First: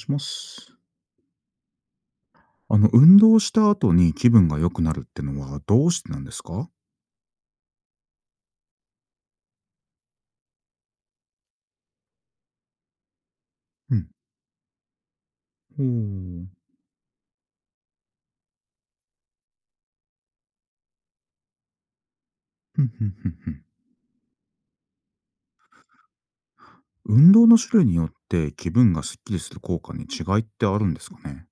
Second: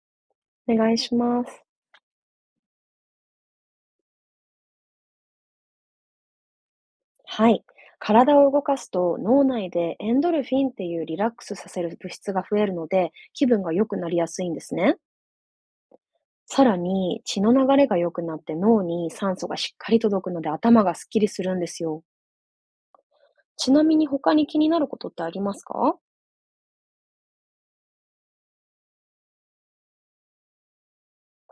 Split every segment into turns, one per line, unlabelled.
します。
お願いします。
運動した後に気分が良くなるってのはどうしてなんですか？
はい。体を動かすと脳内でエンドルフィンっていうリラックスさせる物質が増えるので気分が良
う
くな
ん。
りやすいんですね。
ほう。
さらに血の流れが良くなって脳に酸素がしっかり届くので頭がすっきりするんですよ。
ふんふんふんふん。
ちなみに他に気になることってありますか？
運動の種類によって気分がスッキリする効果に違いってあるんですかね？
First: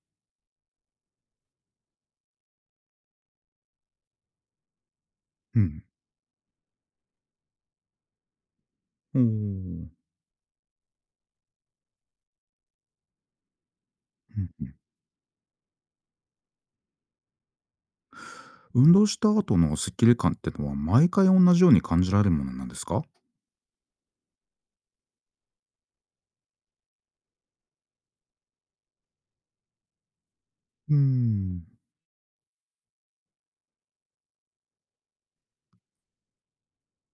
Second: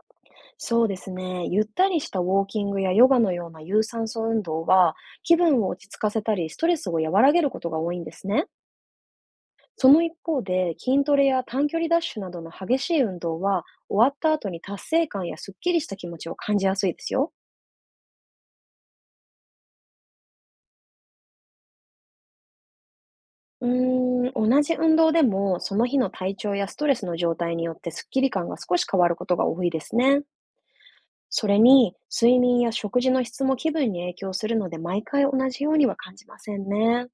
そうですね。ゆったりしたウォーキングやヨガのような有酸素運動は気
う
分を
ん。
落ち着かせたりストレスを和らげることが多いんですね。
ほう。う
そ
ん
の一方で、筋トレや短距離ダッシュなどの激しい運動は、終わった
う
後に
ん、
達成感やすっきりした気持ちを感じやすいですよ。
運動した後のスッキリ感ってのは毎回同じように感じられるものなんですか？
うーん、同じ運動でも、その日の体調やストレスの状態によってスッキリ感が少し変わることが多いですね。
うー
それ
ん。
に、睡眠や食事の質も気分に影響するので、毎回同じようには感じませんね。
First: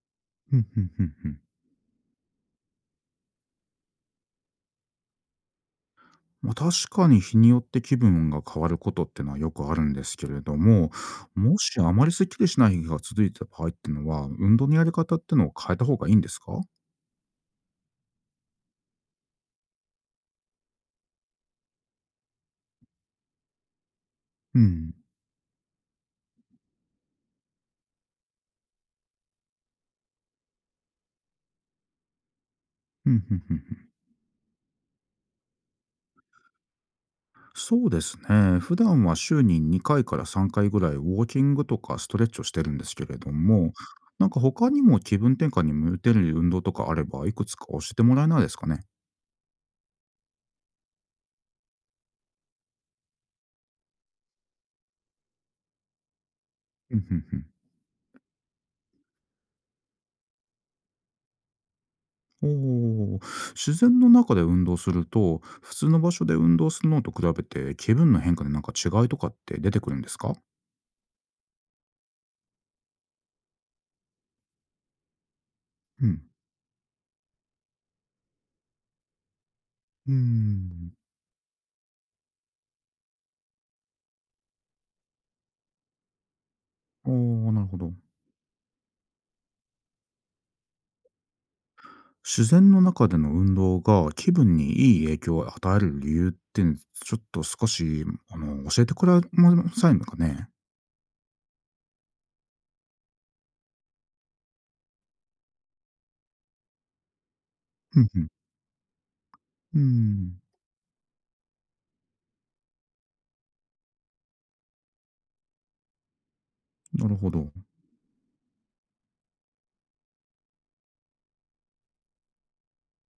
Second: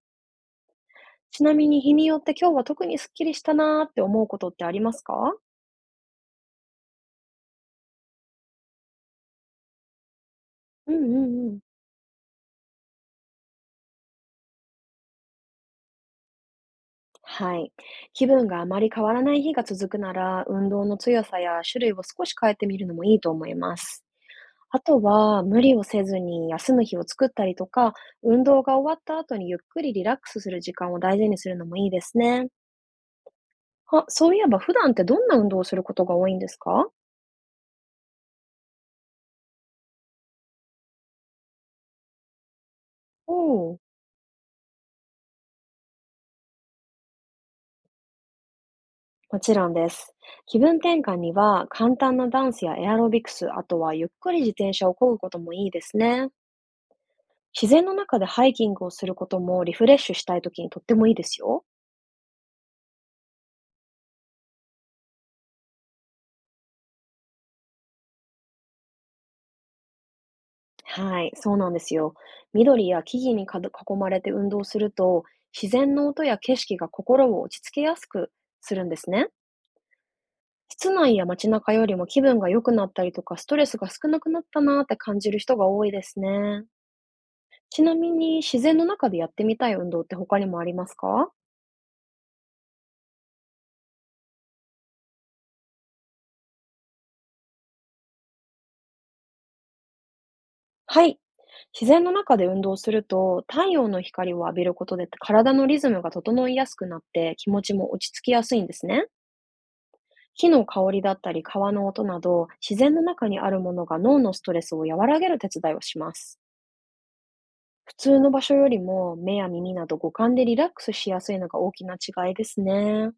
ふんふんふんふん。
ちなみに日によって今日は特にスッキリしたなーって思うことってありますか？
まあ、確かに日によって気分が変わることってのはよくあるんですけれど
う
も、
んうんう
も
ん、
しあまりスッきリしない日が続いてた場合ってのは、運動のやり方ってのを変えた方がいいんですか？
はい。気分があまり変わらない日が続くなら、運動の強さや種類を少し変えてみるのもいいと思います。
う
あ
ん。
とは、無理をせずに休む日を作ったりとか、運動が終わった後にゆっくりリラックスする時間を大事にするのもいいですね。
ふんふんふんふん。
あ、そういえば普段ってどんな運動をすることが多いんですか？
そうですね。普段は週に2回から3回ぐらいウォーキングとかストレッチをしてるんですけれど
お、
も、
お、
なんか他にも気分転換に向いてる運動とかあれば、いくつか教えてもらえないですかね？
もちろんです。気分転換には、簡単なダンスやエアロビクス、あとはゆっくり自転車を漕ぐこともいいですね。
うん、うんうん。
自然の中でハイキングをすることもリフレッシュしたいときにとってもいいですよ。
おお、自然の中で運動すると、普通の場所で運動するのと比べて気分の変化でなんか違いとかって出てくるんですか？
はい、そうなんですよ。緑や木々にかど囲まれて運動すると、自然
う
の
ん。
音や景色が心を落ち着けやすくするんですね。
うー
室
ん。
内や街中よりも気分が良くなったりとか、ストレスが少なくなったなーって感じる人が多いですね。
おお、なるほ
ちな
ど。
みに、自然の中でやってみたい運動って他にもありますか？
自然の中での運動が気分にいい影響を与える理由って、ちょっと少し、教えてくれませんかね？
はい。自然の中で運動すると、太陽の光を浴びることで体のリズムが整いやすくなって気持ちも
うん
落ち
う
着
ん。
きやすいんですね。
うーん、
木の香りだったり川の音など、自然の中にあるものが脳のストレスを和らげる手伝いをします。
なるほど。
普通の場所よりも目や耳など五感でリラックスしやすいのが大きな違いですね。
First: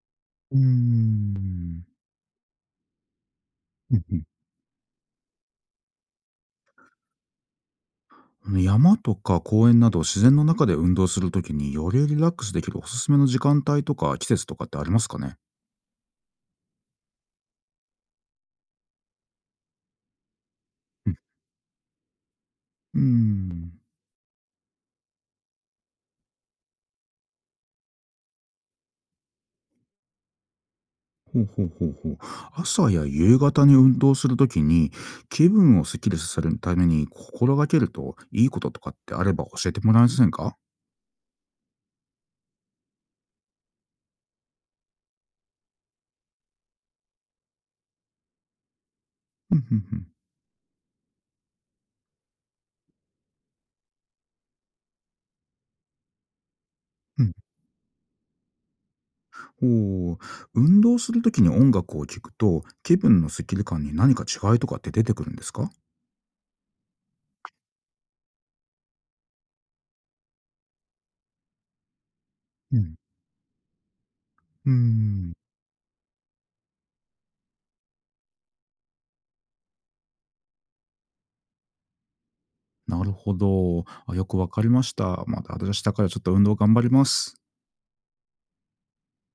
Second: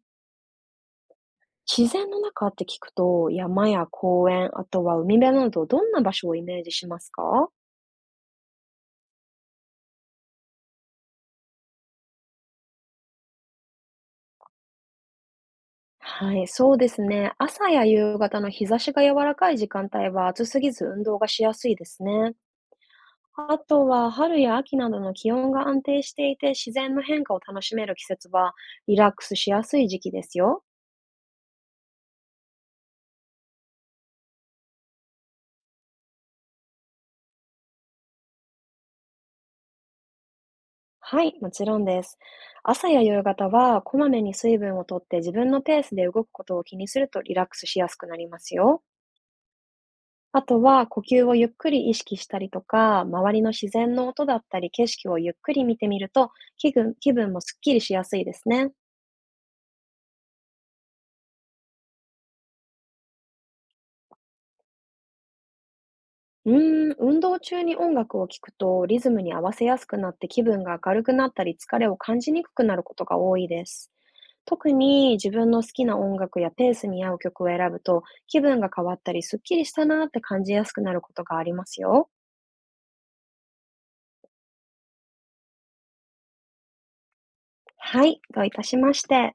うーん。
自然の中って聞くと、山や
うんうん。
公園、あとは海辺など、どんな場所をイメージしますか？
山とか公園など自然の中で運動するときによりリラックスできるおすすめの時間帯とか季節とかってありますかね？
はい、そうですね。朝や夕方の日差しが柔らかい時間帯は暑すぎず運
う
動
ん、
がしやすいですね。
うー
あ
ん。
とは春や秋などの気温が安定していて自然の変化を楽しめる季節はリラックスしやすい時期ですよ。
ほうほうほうほう。朝や夕方に運動するときに気分をスッキリさせるために心がけるといいこととかってあれば教えてもらえませんか？
はい、もちろんです。朝や夕方はこまめに水分をとって自分のペースで動くことを気にするとリラックスしやすくなりますよ。
うんうんうん。
あとは呼吸をゆっくり意識したりとか、周りの自然の音だったり景色をゆっくり見てみると、気分、気
う
分
ん
もすっきりしやすいですね。
ほう。運動するときに音楽を聴くと気分のスッキリ感に何か違いとかって出てくるんですか？
うーん、運動中に音楽を聴くとリズムに合わせやすくなって気分が明るくなったり疲れを感じにくくな
う
るこ
ん。
とが多いです。
う
特
ー
に自
ん。
分の好きな音楽やペースに合う曲を選ぶと気分が変わったりすっきりしたなーって感じやすくなることがありますよ。
なるほど。あ、よくわかりました。また明日からちょっと運動頑張ります。
はい、どういたしまして。